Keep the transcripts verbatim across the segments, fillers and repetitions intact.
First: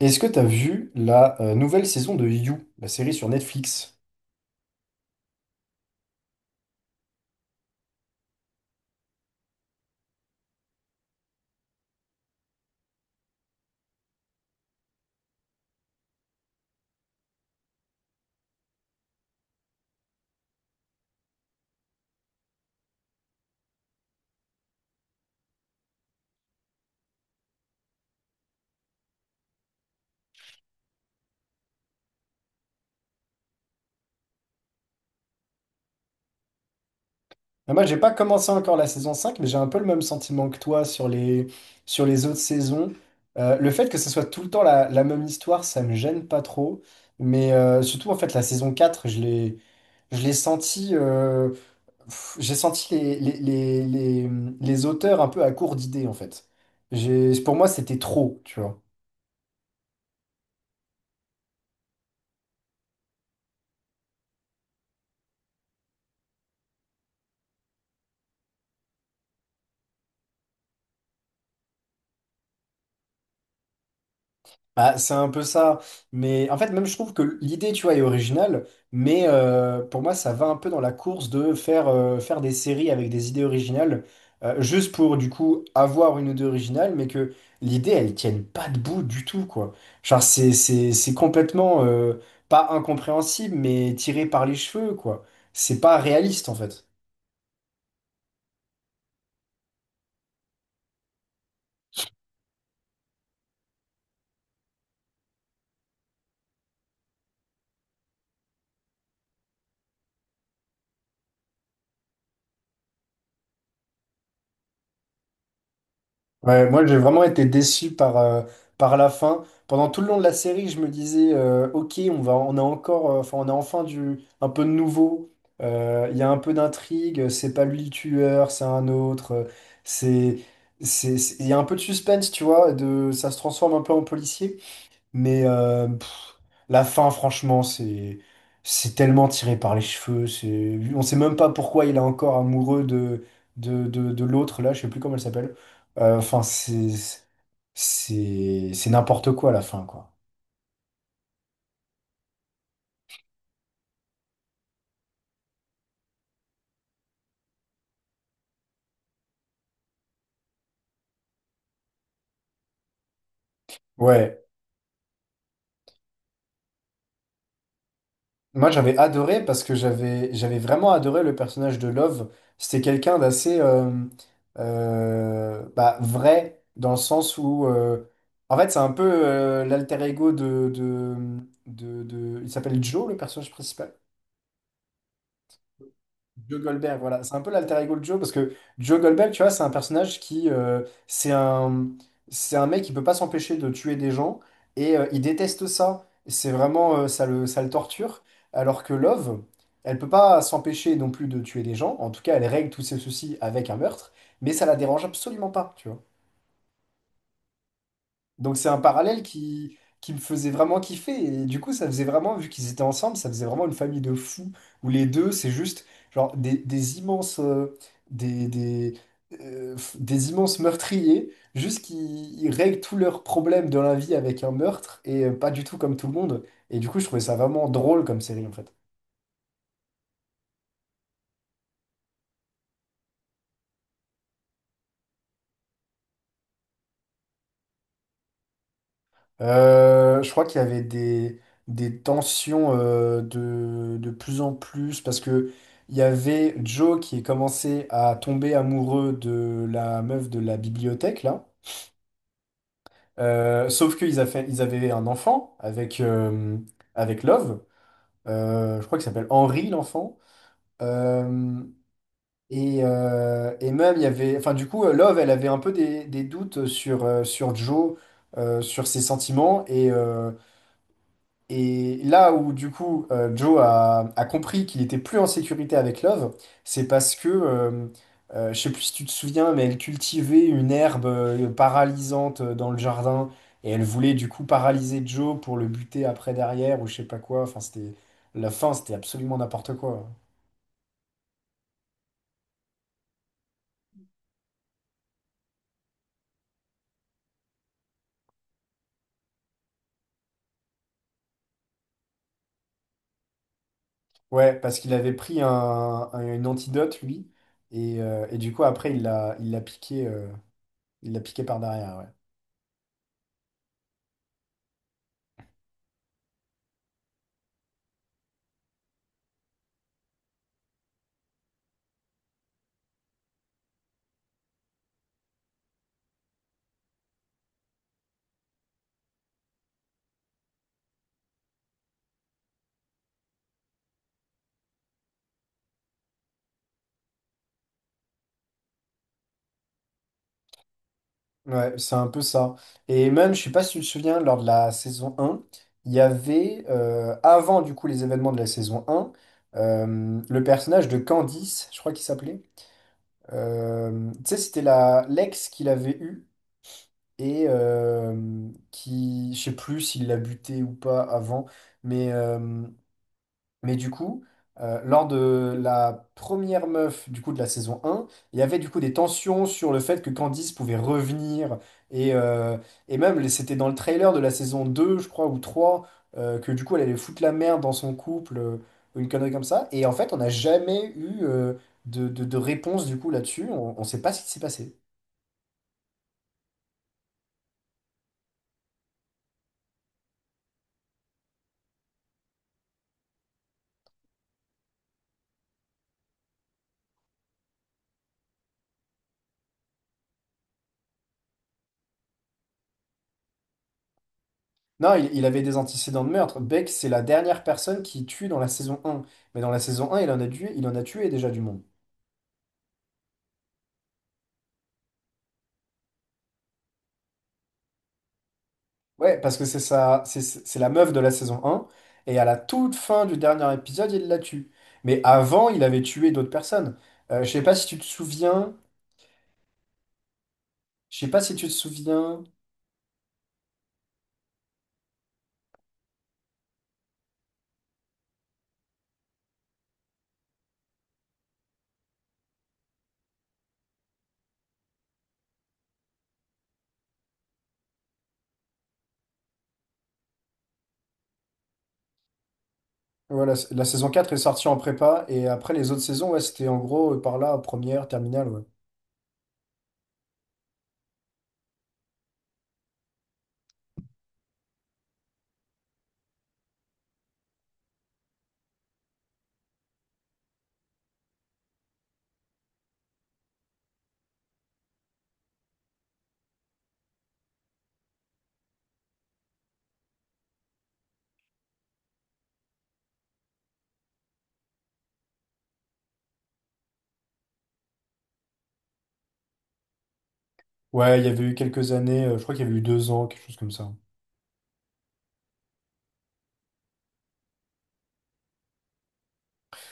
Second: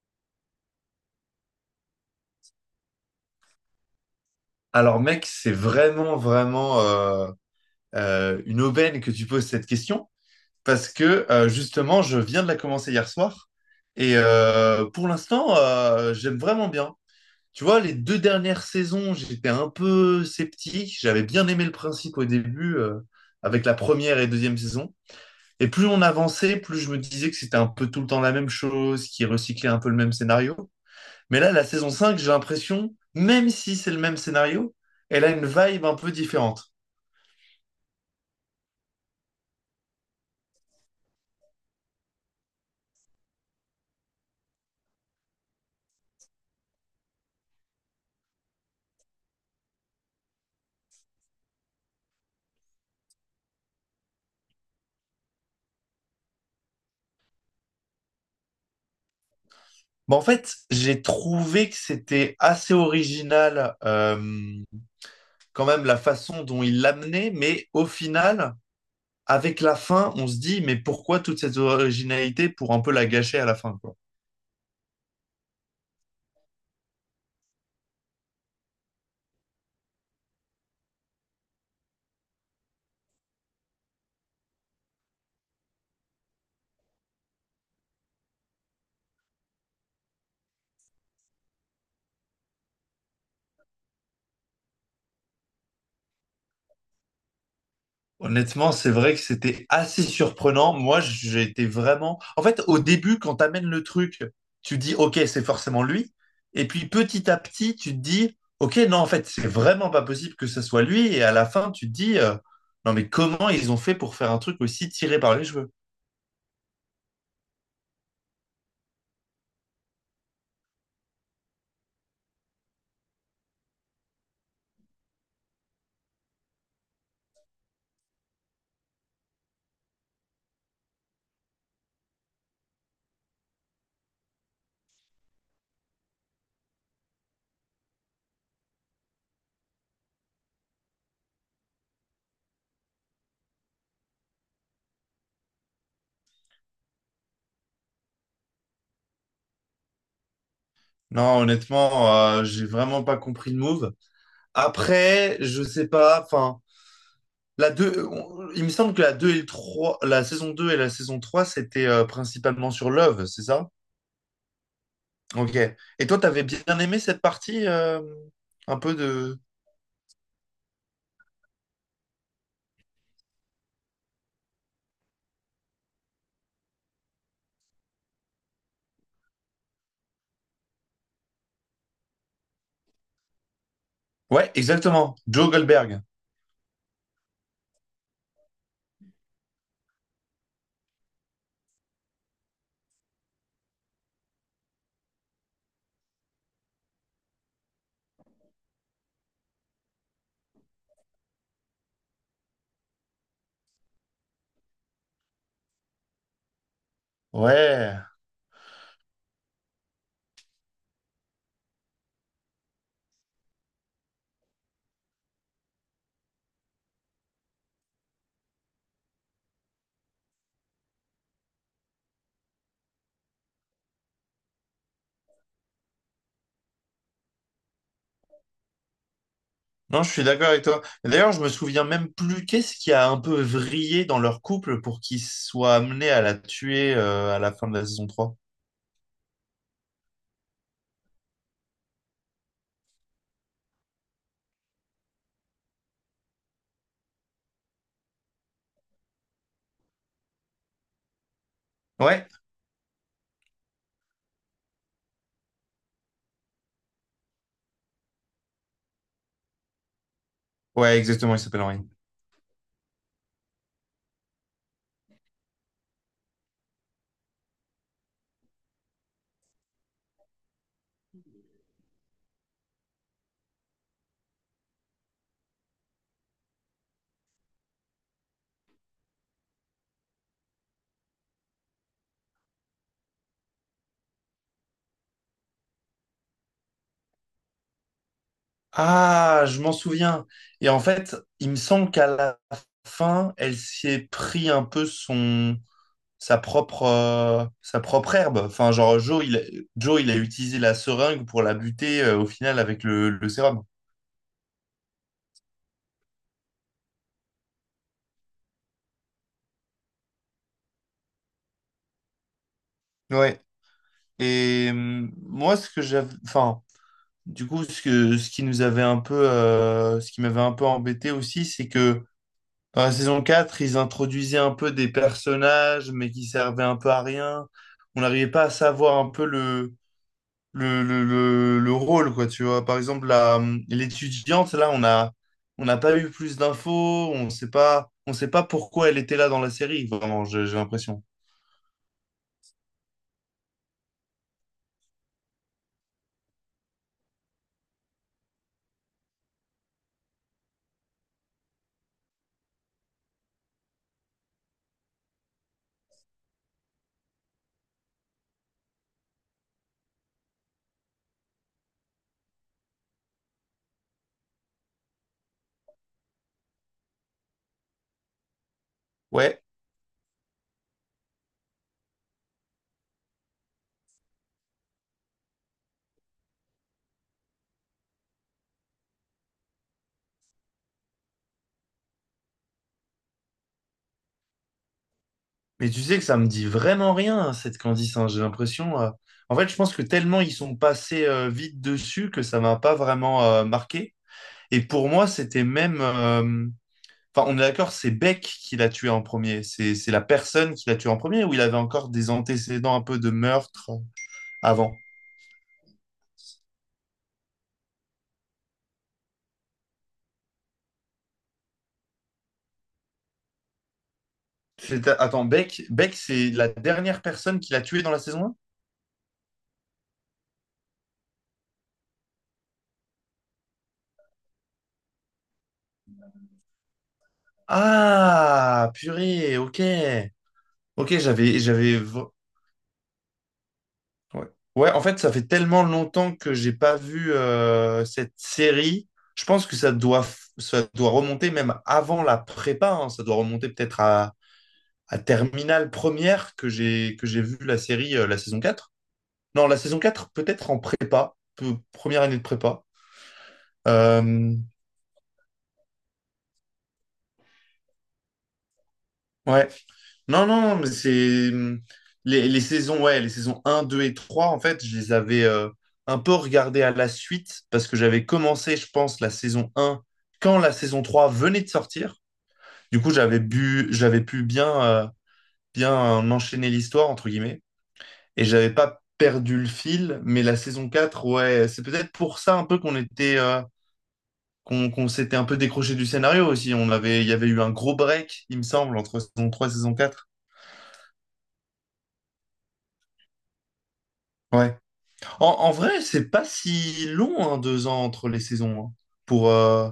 Est-ce que t'as vu la euh, nouvelle saison de You, la série sur Netflix? Alors mec, c'est vraiment, vraiment euh, euh, une aubaine que tu poses cette question parce que euh, justement, je viens de la commencer hier soir et euh, pour l'instant, euh, j'aime vraiment bien. Tu vois, les deux dernières saisons, j'étais un peu sceptique. J'avais bien aimé le principe au début euh, avec la première et deuxième saison. Et plus on avançait, plus je me disais que c'était un peu tout le temps la même chose, qui recyclait un peu le même scénario. Mais là, la saison cinq, j'ai l'impression, même si c'est le même scénario, elle a une vibe un peu différente. Ah, moi, j'ai pas commencé encore la saison cinq, mais j'ai un peu le même sentiment que toi sur les, sur les autres saisons. Euh, le fait que ce soit tout le temps la, la même histoire, ça me gêne pas trop. Mais euh, surtout, en fait, la saison quatre, je l'ai, je l'ai senti, euh, pff, j'ai senti les, les, les, les, les auteurs un peu à court d'idées, en fait. J'ai, pour moi, c'était trop, tu vois. Bon, en fait, j'ai trouvé que c'était assez original, euh, quand même, la façon dont il l'amenait, mais au final, avec la fin, on se dit, mais pourquoi toute cette originalité pour un peu la gâcher à la fin, quoi. Bah, c'est un peu ça. Mais en fait, même je trouve que l'idée, tu vois, est originale. Mais euh, pour moi, ça va un peu dans la course de faire, euh, faire des séries avec des idées originales, euh, juste pour du coup avoir une idée originale, mais que l'idée, elle tienne pas debout du tout, quoi. Genre, c'est, c'est, c'est complètement euh, pas incompréhensible, mais tiré par les cheveux, quoi. C'est pas réaliste, en fait. Honnêtement, c'est vrai que c'était assez surprenant. Moi, j'ai été vraiment… En fait, au début, quand t'amènes le truc, tu dis, OK, c'est forcément lui. Et puis, petit à petit, tu te dis, OK, non, en fait, c'est vraiment pas possible que ce soit lui. Et à la fin, tu te dis, euh, non, mais comment ils ont fait pour faire un truc aussi tiré par les cheveux? Ouais, moi j'ai vraiment été déçu par, euh, par la fin. Pendant tout le long de la série, je me disais euh, ok, on va, on a encore, euh, enfin on a enfin du un peu de nouveau. Euh, Il y a un peu d'intrigue. euh, C'est pas lui le tueur, c'est un autre. euh, C'est, c'est, c'est- il y a un peu de suspense, tu vois. De, ça se transforme un peu en policier. Mais euh, pff, la fin, franchement, c'est c'est tellement tiré par les cheveux. C'est, on sait même pas pourquoi il est encore amoureux de de, de, de l'autre là. Je sais plus comment elle s'appelle. Euh, Enfin, c'est c'est c'est n'importe quoi la fin, quoi. Non, honnêtement, euh, j'ai vraiment pas compris le move. Après, je sais pas, enfin, la deux, on- il me semble que la deux et le trois, la saison deux et la saison trois, c'était euh, principalement sur Love, c'est ça? Ouais. Ok. Et toi, t'avais bien aimé cette partie euh, Moi, un peu j'avais de… adoré parce que j'avais j'avais vraiment adoré le personnage de Love. C'était quelqu'un d'assez euh, euh, bah, vrai dans le sens où euh, en fait c'est un peu euh, l'alter ego de, de, de, de- il s'appelle Joe le personnage principal. Ouais, exactement. Joe Goldberg. Joe Goldberg, voilà. C'est un peu l'alter ego de Joe, parce que Joe Goldberg, tu vois, c'est un personnage qui... euh, c'est un, c'est un mec qui peut pas s'empêcher de tuer des gens, et euh, il déteste ça. C'est vraiment... euh, ça le, ça le torture. Alors que Love, elle peut pas s'empêcher non plus de tuer des gens. En tout cas, elle règle tous ses soucis avec un meurtre, mais ça la dérange absolument pas, tu vois. Ouais. Donc c'est un parallèle qui, qui me faisait vraiment kiffer. Et du coup, ça faisait vraiment, vu qu'ils étaient ensemble, ça faisait vraiment une famille de fous, où les deux, c'est juste genre des, des immenses, euh, des, des, euh, f- des immenses meurtriers, juste qui ils règlent tous leurs problèmes de la vie avec un meurtre, et euh, pas du tout comme tout le monde. Et du coup, je trouvais ça vraiment drôle comme série, en fait. Non, je suis d'accord avec toi. Et d'ailleurs, je me souviens même plus qu'est-ce qui a un peu vrillé dans leur couple pour qu'ils soient amenés à la tuer euh, à la fin de la saison trois. Euh, je crois qu'il y avait des, des tensions euh, de, de plus en plus parce que il y avait Joe qui commençait à tomber amoureux de la meuf de la bibliothèque là. Ouais. Euh, sauf qu'ils a fait, ils avaient un enfant avec, euh, avec Love. Euh, je crois qu'il s'appelle Henry l'enfant. Ouais, exactement, il s'appelle Euh, Henry. et, euh, et même il y avait, enfin du coup euh, Love elle avait un peu des, des doutes sur, euh, sur Joe, euh, sur ses sentiments et euh, Et là où du coup euh, Joe a, a compris qu'il était plus en sécurité avec Love, c'est parce que, euh, euh, je sais plus si tu te souviens, mais elle cultivait une herbe euh, paralysante euh, dans le jardin et elle voulait du coup paralyser Joe pour le buter après derrière ou je sais pas quoi. Enfin, c'était la fin, c'était absolument Ah, je m'en n'importe quoi. souviens. Et en fait, il me semble qu'à la fin, elle s'est pris un peu son… sa propre, euh, sa propre herbe. Enfin, genre, Joe il, a- Joe, il a utilisé la seringue pour la buter euh, au final avec le, le sérum. Ouais, parce qu'il avait pris un, un- une antidote lui et, euh, et du coup après il l'a il l'a piqué euh, il l'a piqué par derrière. Ouais. Ouais. Et hum, moi, ce que j'avais. Enfin, du coup, ce que, ce qui nous avait un peu. euh, ce qui m'avait un peu embêté aussi, c'est que dans la saison quatre ils introduisaient un peu des personnages, mais qui servaient un peu à rien. On n'arrivait pas à savoir un peu le le, le, le, le rôle, quoi, tu vois. Par exemple, la, hum, l'étudiante, là, on a, on n'a pas eu plus d'infos, on sait pas, on sait pas pourquoi elle était là dans la série, vraiment, j'ai j'ai l'impression. Ouais, c'est un peu ça. Et même, je sais pas si tu te souviens, lors de la saison un il y avait, euh, avant du coup les événements de la saison un euh, le personnage de Candice, je crois qu'il s'appelait. Euh, tu sais, c'était la l'ex qu'il avait eu et euh, qui, je sais plus s'il l'a buté ou pas avant, mais euh, mais du coup, euh, lors de la première meuf du coup de la saison un, il y avait du coup des Ouais, tensions sur le fait que Candice pouvait revenir. Et, euh, et même, les- c'était dans le trailer de la saison deux, je crois, ou trois, euh, que du coup, elle allait foutre la merde dans son couple, euh, ou une connerie comme ça. Et en fait, on n'a jamais eu euh, de, de- de réponse du coup là-dessus. On ne sait pas ce qui s'est passé. mais tu sais que ça me dit vraiment rien, hein, cette Candice, hein, j'ai l'impression. euh, En fait, je pense que tellement ils sont passés euh, vite dessus que ça m'a pas vraiment euh, marqué. Et pour moi, c'était même. euh, Enfin, on est d'accord, c'est Beck qui l'a tué en premier. C'est c'est la personne qui l'a tué en premier ou il avait encore des antécédents un peu de meurtre euh, avant? Non, il, il avait des antécédents de meurtre. Beck, c'est la dernière personne qui tue dans la saison un. Mais dans la saison un, il en a tué, il en a tué déjà du monde. C'est- Attends, Beck, Beck, c'est la dernière personne qu'il a tuée dans la saison un? Ouais, parce que c'est ça, c'est c'est la meuf de la saison un, et à la toute fin du dernier épisode, il la tue. Mais avant, il avait tué d'autres personnes. Euh, je sais pas si tu te souviens, Ah, purée, ok. Ok, je sais pas si j'avais, tu te j'avais. v- souviens, Ouais. Ouais, en fait, ça fait tellement longtemps que j'ai pas vu euh, cette série. Je pense que ça doit, f- ça doit remonter même avant la prépa. Hein. Ça doit remonter peut-être à, à Terminale première que j'ai que j'ai vu la série, euh, la saison quatre. Non, la saison quatre peut-être en prépa, peu- première année de prépa. voilà, la, la saison quatre est Euh, sortie en prépa, et après les autres saisons, ouais, c'était en gros euh, par là, première, terminale, ouais. ouais. Non, non, non, mais c'est hum, les, les saisons, ouais, les saisons un deux et trois en fait, je les avais euh, un peu regardées à la suite parce que j'avais commencé, je pense, la saison un quand la saison trois venait de sortir. Du coup, j'avais bu, j'avais pu bien, euh, bien enchaîner l'histoire, entre guillemets, et j'avais pas perdu le fil, mais la saison quatre ouais, c'est peut-être pour ça un peu qu'on était, euh, qu'on qu'on s'était un peu décroché du scénario aussi. On avait, il y avait eu un gros break, il me semble, entre saison trois et saison quatre. Ouais, il y avait eu quelques années, euh, je crois qu'il y avait eu deux ans, quelque chose comme ça. En, en vrai, c'est pas si long, hein, deux ans entre les saisons. Hein. Pour, euh,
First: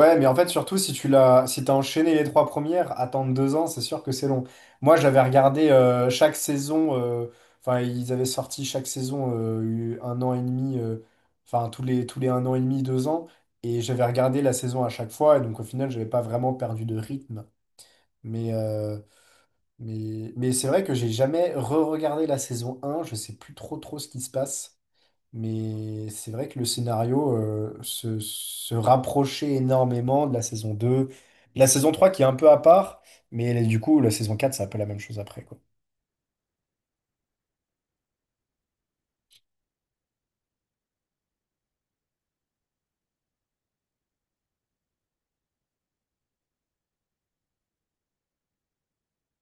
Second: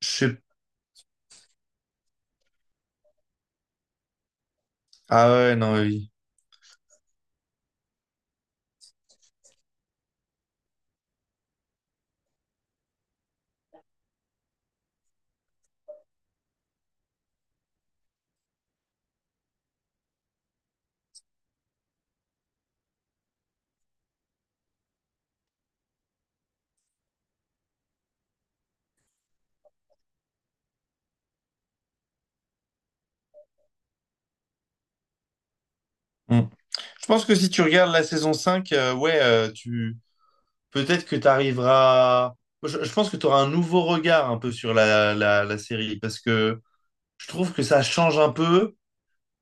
je mais en sais… fait, surtout si tu l'as, si t'as enchaîné les trois premières, attendre deux ans, c'est sûr que c'est long. Moi, j'avais Ah ouais, regardé non, euh, oui. chaque saison, euh, enfin, ils avaient sorti chaque saison euh, un an et demi, euh, enfin, tous les, tous les un an et demi, deux ans, et j'avais regardé la saison à chaque fois, et donc au final, j'avais pas vraiment perdu de rythme. Mais, euh, mais, mais c'est vrai que j'ai jamais re-regardé la saison un. Je sais plus trop trop ce qui se passe. Mais c'est vrai que le scénario euh, se, se rapprochait énormément de la saison deux, de la saison trois qui est un peu à part, mais là, du coup, la saison quatre c'est un peu la même chose après, quoi. Hmm. Je pense que si tu regardes la saison cinq, euh, ouais, euh, tu… peut-être que tu arriveras… Je, je pense que tu auras un nouveau regard un peu sur la, la, la série, parce que je trouve que ça change un peu.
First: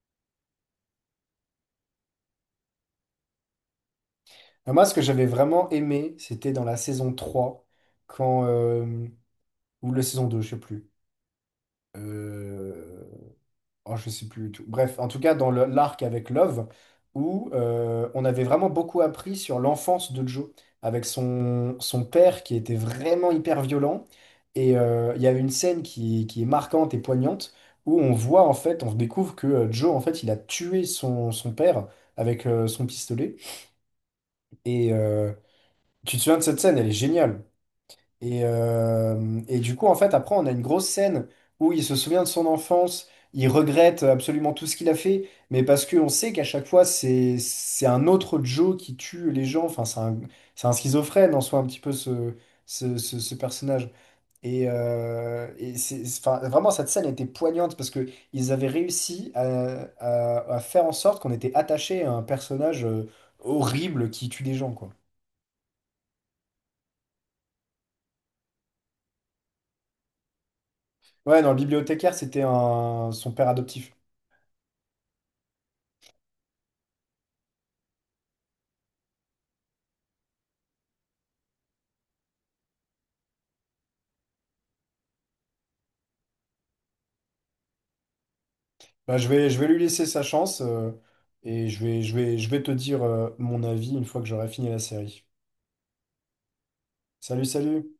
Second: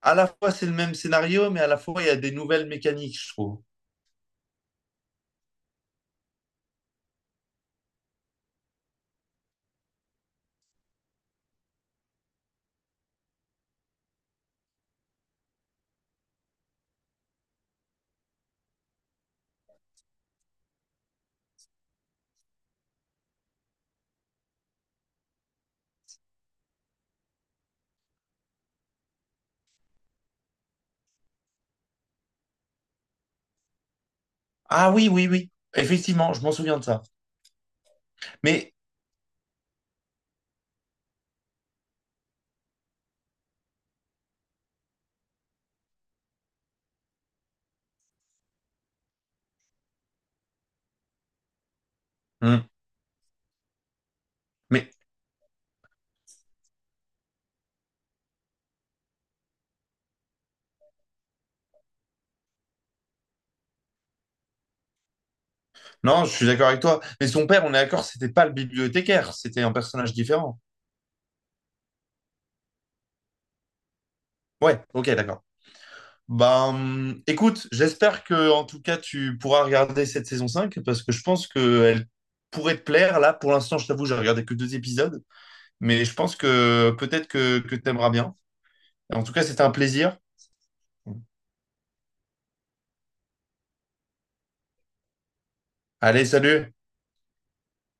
À la fois, c'est le même scénario, mais à la fois, il y a des nouvelles mécaniques, je trouve. Alors moi, ce que j'avais vraiment aimé, c'était dans la saison trois quand, euh, ou la saison deux je sais plus. euh, Oh, je sais plus du tout. Bref, en tout cas, dans le- l'arc avec Love, où euh, on avait vraiment beaucoup appris sur l'enfance de Joe, avec son, son père qui était vraiment hyper violent. Et euh, il y a une scène qui, qui est marquante et poignante, où on voit, en fait, on découvre que euh, Joe, en fait, il a tué son, son père avec euh, son pistolet. Et Ah oui, oui, euh, oui. tu te Effectivement, souviens je de m'en cette souviens scène, de elle est ça. géniale. Et, Mais, euh, et du coup, en fait, après, on a une grosse scène où il se souvient de son enfance, il regrette absolument tout ce qu'il a fait, mais parce qu'on sait qu'à chaque fois, c'est, c'est un autre Joe qui tue les gens. Enfin, c'est un, c'est un schizophrène en soi, un petit peu ce, Hmm. ce, ce- ce personnage. Et, mais euh, et c'est, enfin, vraiment, cette scène était poignante parce que ils avaient réussi à, à- à faire en sorte qu'on était attaché à un personnage euh, horrible qui tue des gens, quoi. non, je suis d'accord avec toi. Mais son père, on est d'accord, c'était pas le bibliothécaire, c'était un personnage différent. Ouais, dans le bibliothécaire, c'était un, son père adoptif. Ouais, ok, d'accord. Ben, écoute, j'espère que en tout cas tu pourras regarder cette saison cinq parce que je pense qu'elle pourrait te plaire. Là, pour l'instant, je t'avoue, j'ai regardé que deux épisodes, mais je pense que peut-être que, que t'aimeras bien. Bah, En je tout cas, vais, je c'était vais un lui laisser plaisir. sa chance euh, et je vais, je vais, je vais te dire euh, mon avis une fois que j'aurai fini la série. Allez, salut! Salut, salut!